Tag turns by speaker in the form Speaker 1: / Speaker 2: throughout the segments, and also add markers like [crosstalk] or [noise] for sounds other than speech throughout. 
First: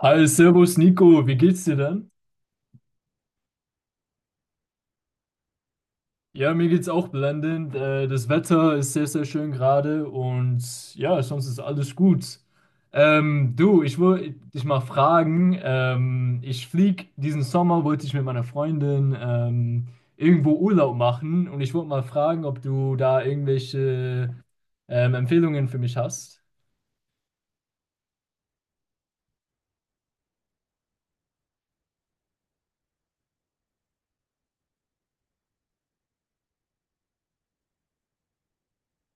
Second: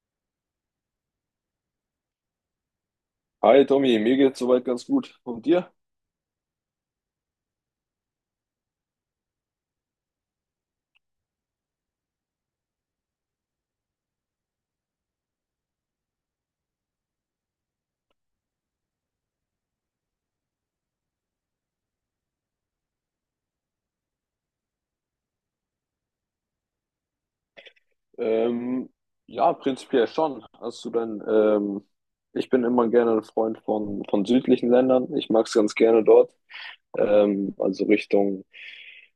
Speaker 1: Hi, servus Nico, wie geht's dir denn?
Speaker 2: Hi Tommy, mir geht's soweit ganz gut. Und dir?
Speaker 1: Ja, mir geht's auch blendend. Das Wetter ist sehr, sehr schön gerade und ja, sonst ist alles gut. Du, ich wollte dich mal fragen, ich flieg diesen Sommer, wollte ich mit meiner Freundin irgendwo Urlaub machen und ich wollte mal fragen, ob du da irgendwelche Empfehlungen für mich hast.
Speaker 2: Ähm, ja, prinzipiell schon. Hast du denn, ich bin immer gerne ein Freund von südlichen Ländern. Ich mag's ganz gerne dort. Also Richtung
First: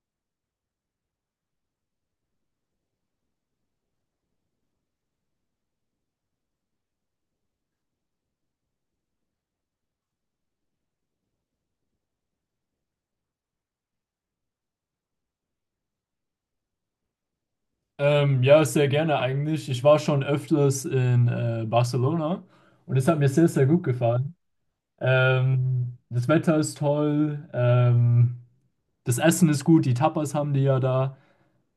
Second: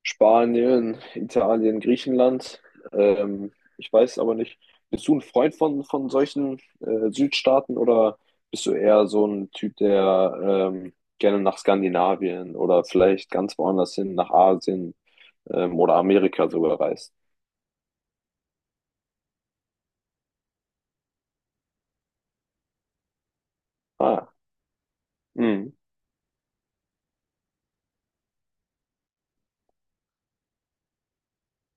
Speaker 2: Spanien, Italien, Griechenland. Ähm, ich weiß aber nicht, bist du ein Freund von solchen Südstaaten oder bist du eher so ein Typ, der gerne nach Skandinavien oder vielleicht ganz woanders hin, nach Asien? Oder Amerika sogar reist.
Speaker 1: Ja, sehr gerne eigentlich. Ich war schon öfters in Barcelona und es hat mir sehr, sehr gut
Speaker 2: Ah,
Speaker 1: gefallen.
Speaker 2: mhm.
Speaker 1: Das Wetter ist toll. Das Essen ist gut. Die Tapas haben die ja da.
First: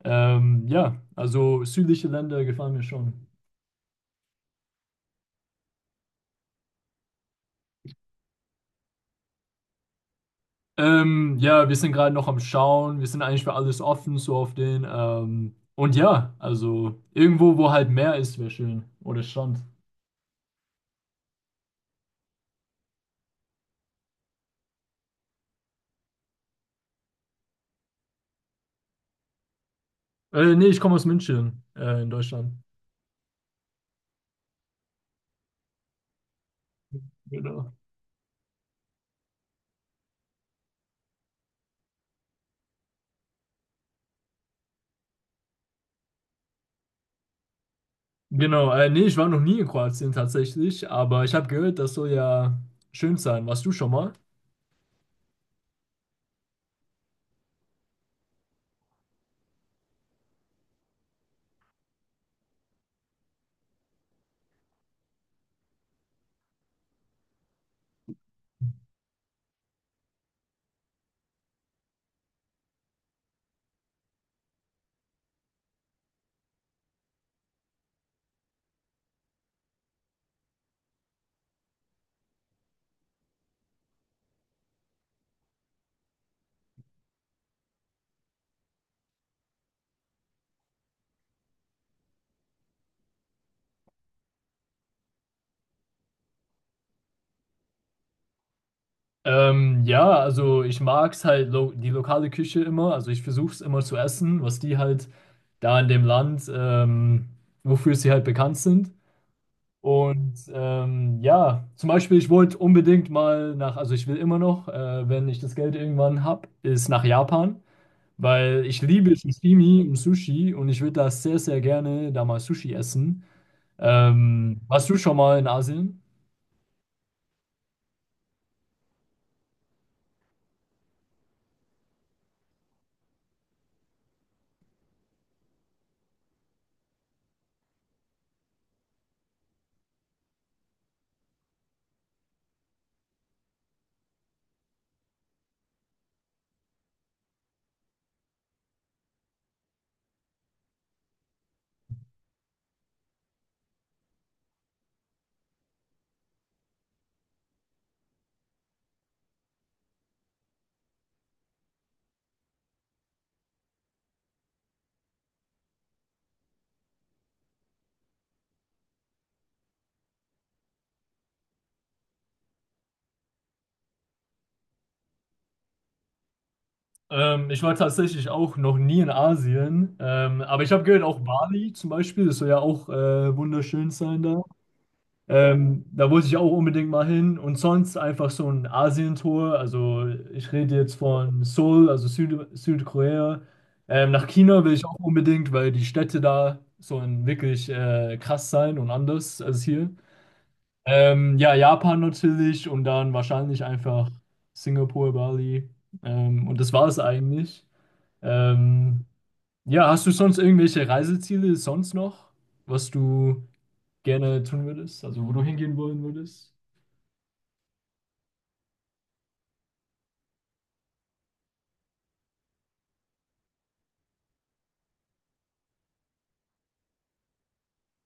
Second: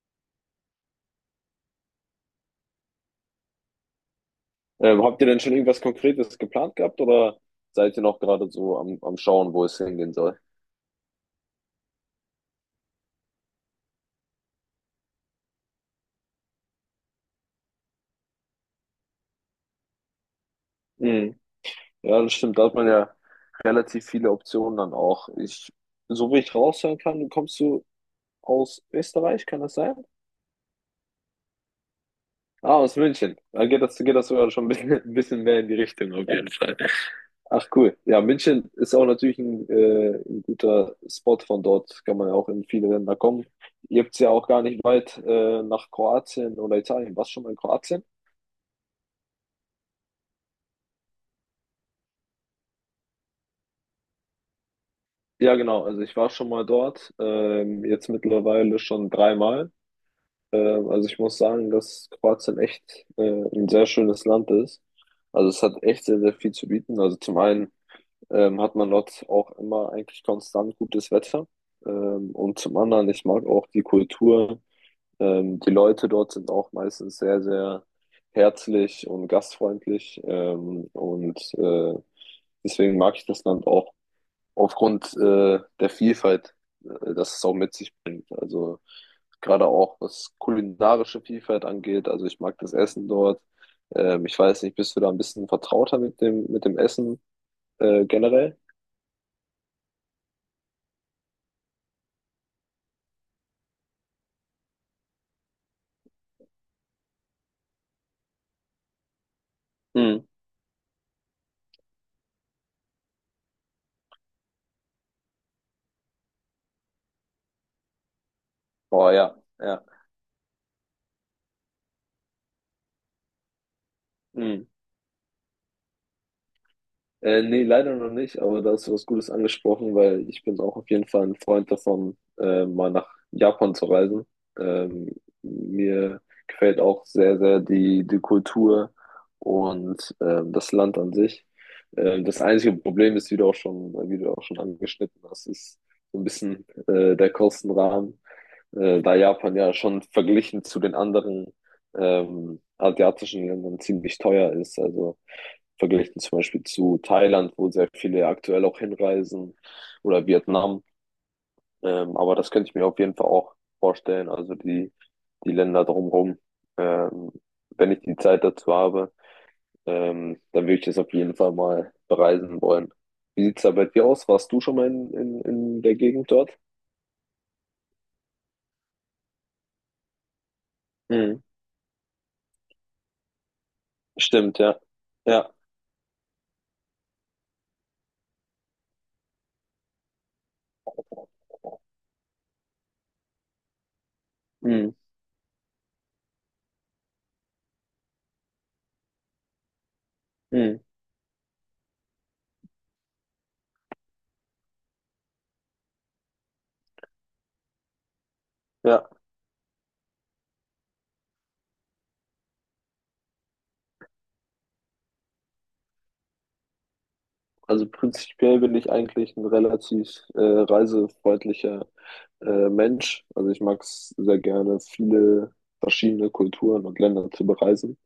Speaker 1: Ja, also südliche Länder gefallen mir schon.
Speaker 2: Habt ihr denn schon irgendwas Konkretes geplant gehabt oder seid ihr noch gerade so am Schauen, wo es hingehen soll?
Speaker 1: Ja, wir sind gerade noch am Schauen. Wir sind eigentlich für alles offen, so auf den. Und ja, also irgendwo, wo halt Meer ist, wäre schön. Oder Strand.
Speaker 2: Mhm. Ja, das stimmt. Da hat man ja relativ viele Optionen dann auch. So wie ich raushören kann, kommst du aus Österreich, kann das sein?
Speaker 1: Nee, ich komme aus München, in Deutschland.
Speaker 2: Ah, aus München. Dann geht das sogar schon ein bisschen, [laughs] ein bisschen mehr in die Richtung auf jeden Fall. Ach
Speaker 1: Genau.
Speaker 2: cool. Ja, München ist auch natürlich ein guter Spot von dort. Kann man ja auch in viele Länder kommen. Ihr habt es ja auch gar nicht weit nach Kroatien oder Italien. Warst du schon mal in Kroatien?
Speaker 1: Genau, nee, ich war noch nie in Kroatien tatsächlich, aber ich habe gehört, das soll ja schön sein. Warst du schon mal?
Speaker 2: Ja, genau. Also ich war schon mal dort. Jetzt mittlerweile schon dreimal. Also ich muss sagen, dass Kroatien echt ein sehr schönes Land ist. Also es hat echt sehr, sehr viel zu bieten. Also zum einen hat man dort auch immer eigentlich konstant gutes Wetter. Und zum anderen, ich mag auch die Kultur. Die Leute dort sind auch meistens sehr, sehr herzlich und gastfreundlich. Deswegen mag ich das Land auch aufgrund der Vielfalt, das es auch mit sich bringt. Also gerade auch was kulinarische Vielfalt angeht. Also ich mag das Essen dort. Ich weiß nicht, bist du da ein bisschen vertrauter mit dem Essen generell?
Speaker 1: Ja, also ich mag's halt lo die lokale Küche immer. Also ich versuche es immer zu essen, was die halt da in dem Land, wofür sie halt bekannt sind.
Speaker 2: Mhm.
Speaker 1: Und ja, zum Beispiel, ich wollte unbedingt mal nach, also ich will immer noch, wenn ich das Geld irgendwann hab, ist nach Japan, weil ich
Speaker 2: Oh
Speaker 1: liebe
Speaker 2: ja, ja.
Speaker 1: Sashimi und Sushi und ich würde da sehr, sehr gerne da mal Sushi essen.
Speaker 2: Mhm.
Speaker 1: Warst du schon mal in Asien?
Speaker 2: Nee, leider noch nicht, aber da hast du was Gutes angesprochen, weil ich bin auch auf jeden Fall ein Freund davon, mal nach Japan zu reisen. Ähm, mir gefällt auch sehr, sehr die Kultur und das Land an sich. Das einzige Problem ist, wie du auch schon angeschnitten hast, ist so ein bisschen der Kostenrahmen, da Japan ja schon verglichen zu den anderen asiatischen Ländern ziemlich teuer ist. Also verglichen zum Beispiel zu Thailand, wo sehr viele aktuell auch hinreisen oder Vietnam. Aber das könnte ich mir auf jeden Fall auch vorstellen, also die Länder drumherum, ähm, wenn ich die Zeit dazu habe, dann würde ich das auf jeden Fall mal bereisen wollen. Wie sieht es da bei dir aus? Warst du schon mal in der Gegend dort?
Speaker 1: Ich war tatsächlich auch noch nie in Asien, aber ich habe gehört, auch
Speaker 2: Mhm.
Speaker 1: Bali zum Beispiel, das soll ja auch wunderschön sein da.
Speaker 2: Stimmt, ja. Ja.
Speaker 1: Da wollte ich auch unbedingt mal hin und sonst einfach so ein Asientour. Also ich rede jetzt von Seoul, also Südkorea. Nach China will ich
Speaker 2: Mhm.
Speaker 1: auch unbedingt, weil die Städte da so ein wirklich krass sein und anders als hier.
Speaker 2: Mhm.
Speaker 1: Ja, Japan natürlich und dann wahrscheinlich einfach Singapur, Bali. Und das war es eigentlich. Ähm,
Speaker 2: Ja.
Speaker 1: ja, hast du sonst irgendwelche Reiseziele sonst noch, was du gerne tun würdest, also wo du hingehen wollen würdest?
Speaker 2: Also prinzipiell bin ich eigentlich ein relativ reisefreundlicher Mensch. Also ich mag es sehr gerne, viele verschiedene Kulturen und Länder zu bereisen.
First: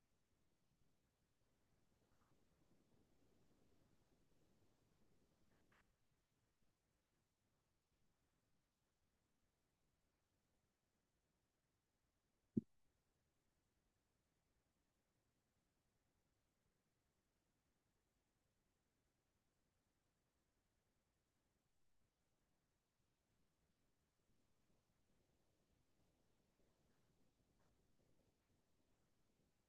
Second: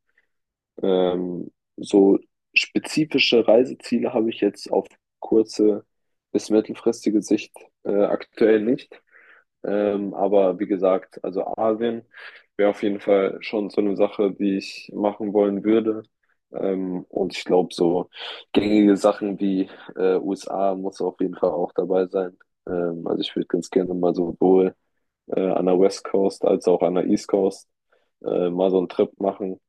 Speaker 2: Ähm, so spezifische Reiseziele habe ich jetzt auf kurze bis mittelfristige Sicht aktuell nicht. Aber wie gesagt, also Asien wäre auf jeden Fall schon so eine Sache, die ich machen wollen würde. Und ich glaube, so gängige Sachen wie USA muss auf jeden Fall auch dabei sein. Also ich würde ganz gerne mal sowohl an der West Coast als auch an der East Coast mal so einen Trip machen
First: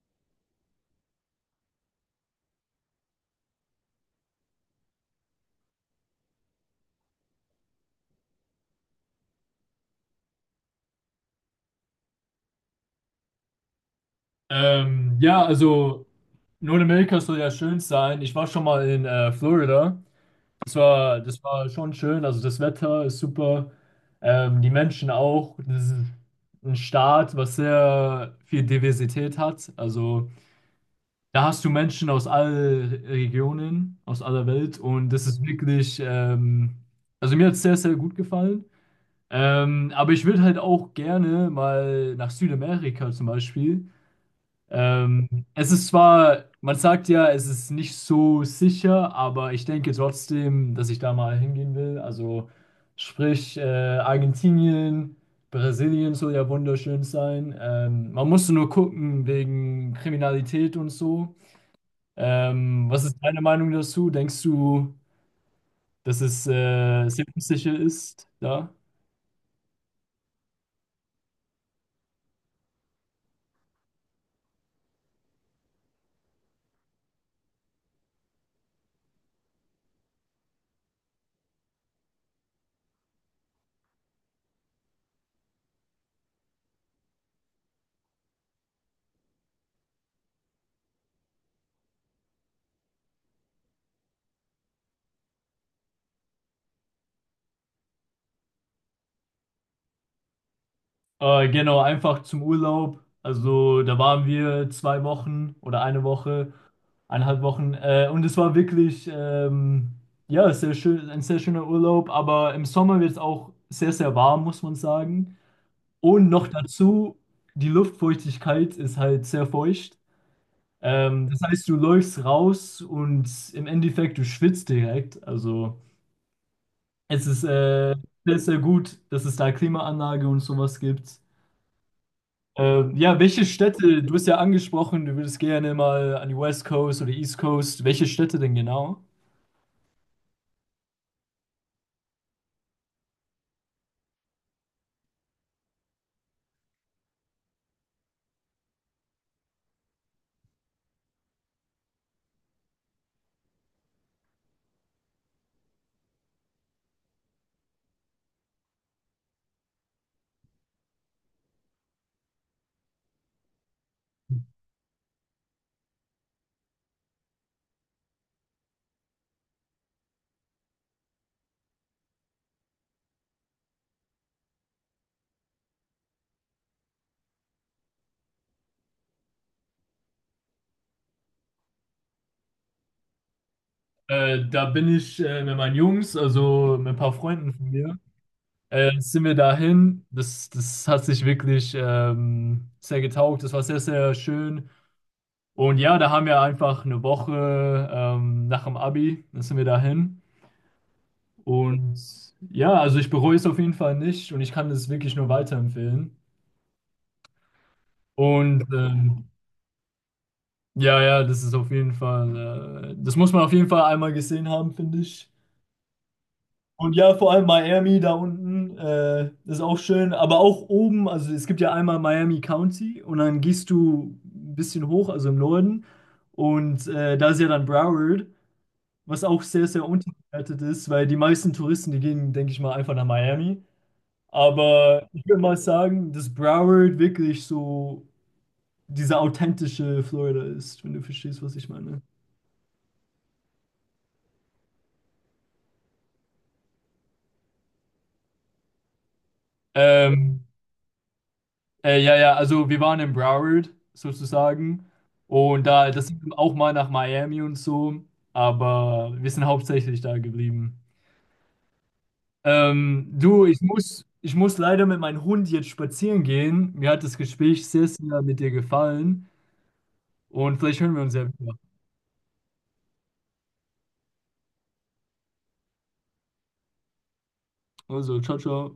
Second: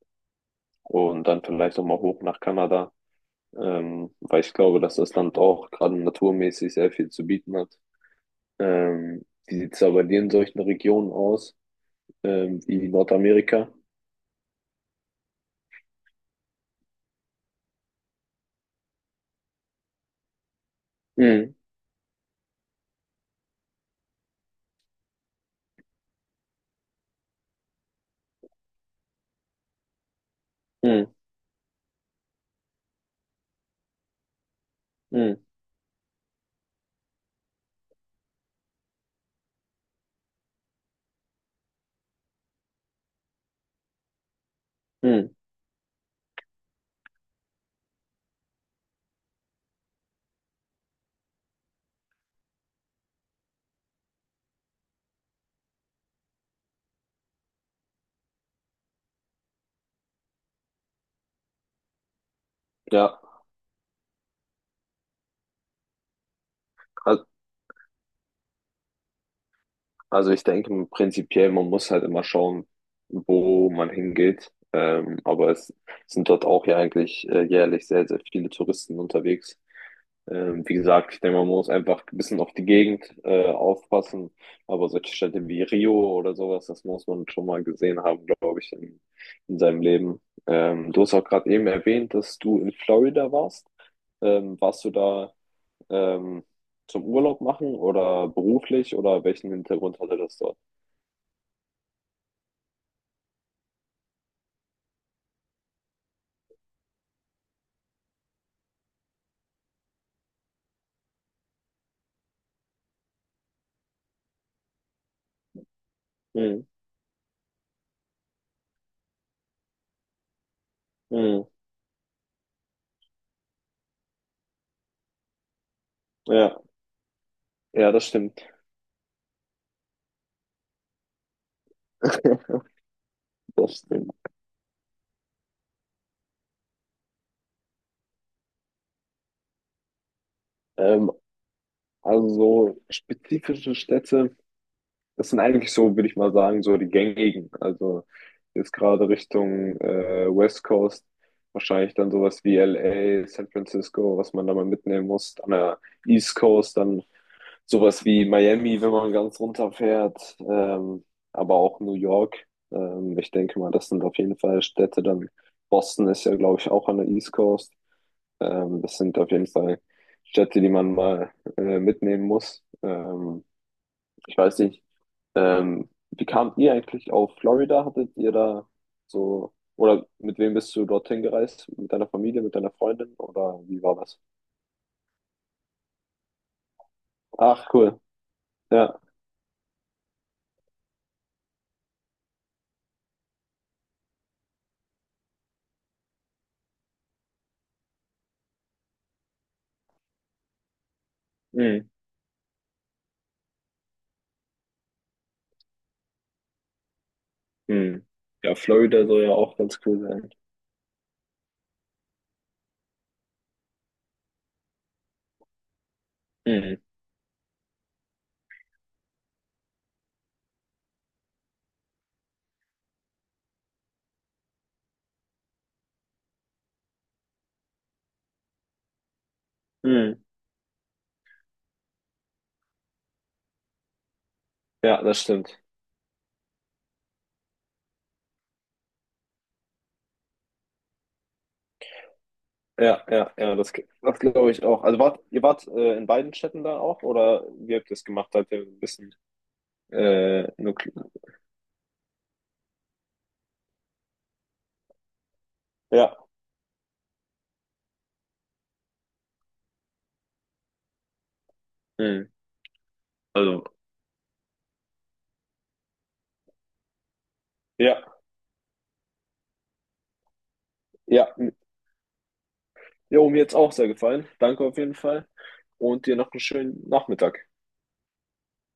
Speaker 2: und dann vielleicht auch mal hoch nach Kanada, weil ich glaube, dass das Land auch gerade naturmäßig sehr viel zu bieten hat. Wie sieht es aber in solchen Regionen aus? Wie Nordamerika.
Speaker 1: Ja, also Nordamerika soll ja schön sein. Ich war schon mal in Florida. Das
Speaker 2: Mhm.
Speaker 1: war schon schön. Also das Wetter ist super. Die Menschen auch. Das ist ein Staat, was sehr viel Diversität hat. Also
Speaker 2: Mhm.
Speaker 1: da hast du Menschen aus allen Regionen, aus aller Welt und das
Speaker 2: Mhm.
Speaker 1: ist wirklich, also mir hat es sehr, sehr gut gefallen. Aber ich würde halt auch gerne mal nach Südamerika zum Beispiel. Ähm,
Speaker 2: Mhm.
Speaker 1: Es ist zwar, man sagt ja, es ist nicht so sicher, aber ich denke trotzdem, dass ich da mal hingehen will. Also sprich, Argentinien, Brasilien soll ja wunderschön sein. Man muss nur gucken wegen Kriminalität und so. Was ist
Speaker 2: Ja,
Speaker 1: deine Meinung dazu? Denkst du, dass es
Speaker 2: Al-
Speaker 1: selbstsicher ist da?
Speaker 2: also ich denke prinzipiell, man muss halt immer schauen, wo man hingeht. Aber es sind dort auch ja eigentlich jährlich sehr, sehr viele Touristen unterwegs. Wie gesagt, ich denke, man muss einfach ein bisschen auf die Gegend aufpassen. Aber solche Städte wie Rio oder sowas, das muss man schon mal gesehen haben, glaube ich, in seinem Leben. Du hast auch gerade eben erwähnt, dass du in Florida warst. Warst du da? ähm, Zum Urlaub machen oder beruflich oder welchen Hintergrund hatte das dort?
Speaker 1: Genau, einfach zum Urlaub. Also da waren wir zwei Wochen oder eine Woche, eineinhalb Wochen. Und es war wirklich ja, sehr schön, ein sehr schöner Urlaub. Aber im Sommer wird es auch sehr, sehr warm, muss man sagen. Und noch
Speaker 2: Mhm.
Speaker 1: dazu, die Luftfeuchtigkeit ist halt sehr feucht. Das
Speaker 2: Mhm.
Speaker 1: heißt, du läufst raus und im Endeffekt, du schwitzt direkt. Also.
Speaker 2: Ja,
Speaker 1: Es ist
Speaker 2: ja, das
Speaker 1: sehr,
Speaker 2: stimmt.
Speaker 1: sehr gut, dass es da Klimaanlage und sowas gibt.
Speaker 2: [laughs]
Speaker 1: Ja, welche
Speaker 2: Das
Speaker 1: Städte,
Speaker 2: stimmt.
Speaker 1: du hast ja angesprochen, du würdest gerne mal an die West Coast oder East Coast. Welche Städte denn genau?
Speaker 2: Ähm, also so spezifische Städte, das sind eigentlich so, würde ich mal sagen, so die gängigen. Also jetzt gerade Richtung West Coast, wahrscheinlich dann sowas wie LA, San Francisco, was man da mal mitnehmen muss. An der East Coast dann sowas wie Miami, wenn man ganz runterfährt, aber auch New York. Ich denke mal, das sind auf jeden Fall Städte. Dann Boston ist ja, glaube ich, auch an der East Coast. Das sind auf jeden Fall Städte, die man mal mitnehmen muss. Ich weiß nicht, wie kamt ihr eigentlich auf Florida? Hattet ihr da so, oder mit wem bist du dorthin gereist? Mit deiner Familie, mit deiner Freundin oder wie war das?
Speaker 1: Da bin ich mit meinen Jungs, also mit ein paar Freunden
Speaker 2: Ach,
Speaker 1: von mir,
Speaker 2: cool. Ja.
Speaker 1: sind wir dahin. Das hat sich wirklich sehr getaugt. Das war sehr, sehr schön. Und ja, da haben wir einfach eine Woche nach dem Abi, dann sind wir dahin. Und ja, also ich bereue es auf jeden Fall nicht und ich kann es wirklich nur weiterempfehlen.
Speaker 2: Hm. Ja,
Speaker 1: Und
Speaker 2: Florida soll ja auch ganz cool sein.
Speaker 1: ja, ja, das ist auf jeden Fall, das muss man auf jeden Fall einmal gesehen haben, finde ich.
Speaker 2: Hm.
Speaker 1: Und ja, vor allem Miami da unten, ist auch schön, aber auch oben, also es gibt ja einmal Miami County und dann gehst du ein bisschen hoch, also im Norden. Und da ist ja dann Broward, was auch sehr, sehr
Speaker 2: Hm.
Speaker 1: unterbewertet ist, weil die meisten Touristen, die gehen, denke ich mal, einfach nach Miami.
Speaker 2: Ja,
Speaker 1: Aber
Speaker 2: das
Speaker 1: ich würde mal
Speaker 2: stimmt.
Speaker 1: sagen, dass Broward wirklich so dieser authentische Florida ist, wenn du verstehst, was ich meine.
Speaker 2: Ja, ja, ja, das glaube ich auch. Also ihr wart in beiden Städten da auch oder wie habt ihr das gemacht? Seid ihr ein bisschen
Speaker 1: Ähm,
Speaker 2: nuklear?
Speaker 1: ja, ja, also wir waren in Broward sozusagen und da, das
Speaker 2: Ja.
Speaker 1: sind auch mal nach Miami und so, aber wir sind hauptsächlich da geblieben.
Speaker 2: Hm.
Speaker 1: Du,
Speaker 2: Also.
Speaker 1: ich muss leider mit meinem Hund jetzt spazieren gehen. Mir hat das Gespräch sehr,
Speaker 2: Ja,
Speaker 1: sehr mit dir gefallen und vielleicht hören wir uns ja
Speaker 2: ja.
Speaker 1: wieder.
Speaker 2: Jo, mir jetzt auch sehr gefallen. Danke auf jeden Fall. Und dir noch einen schönen Nachmittag.
Speaker 1: Also, ciao, ciao.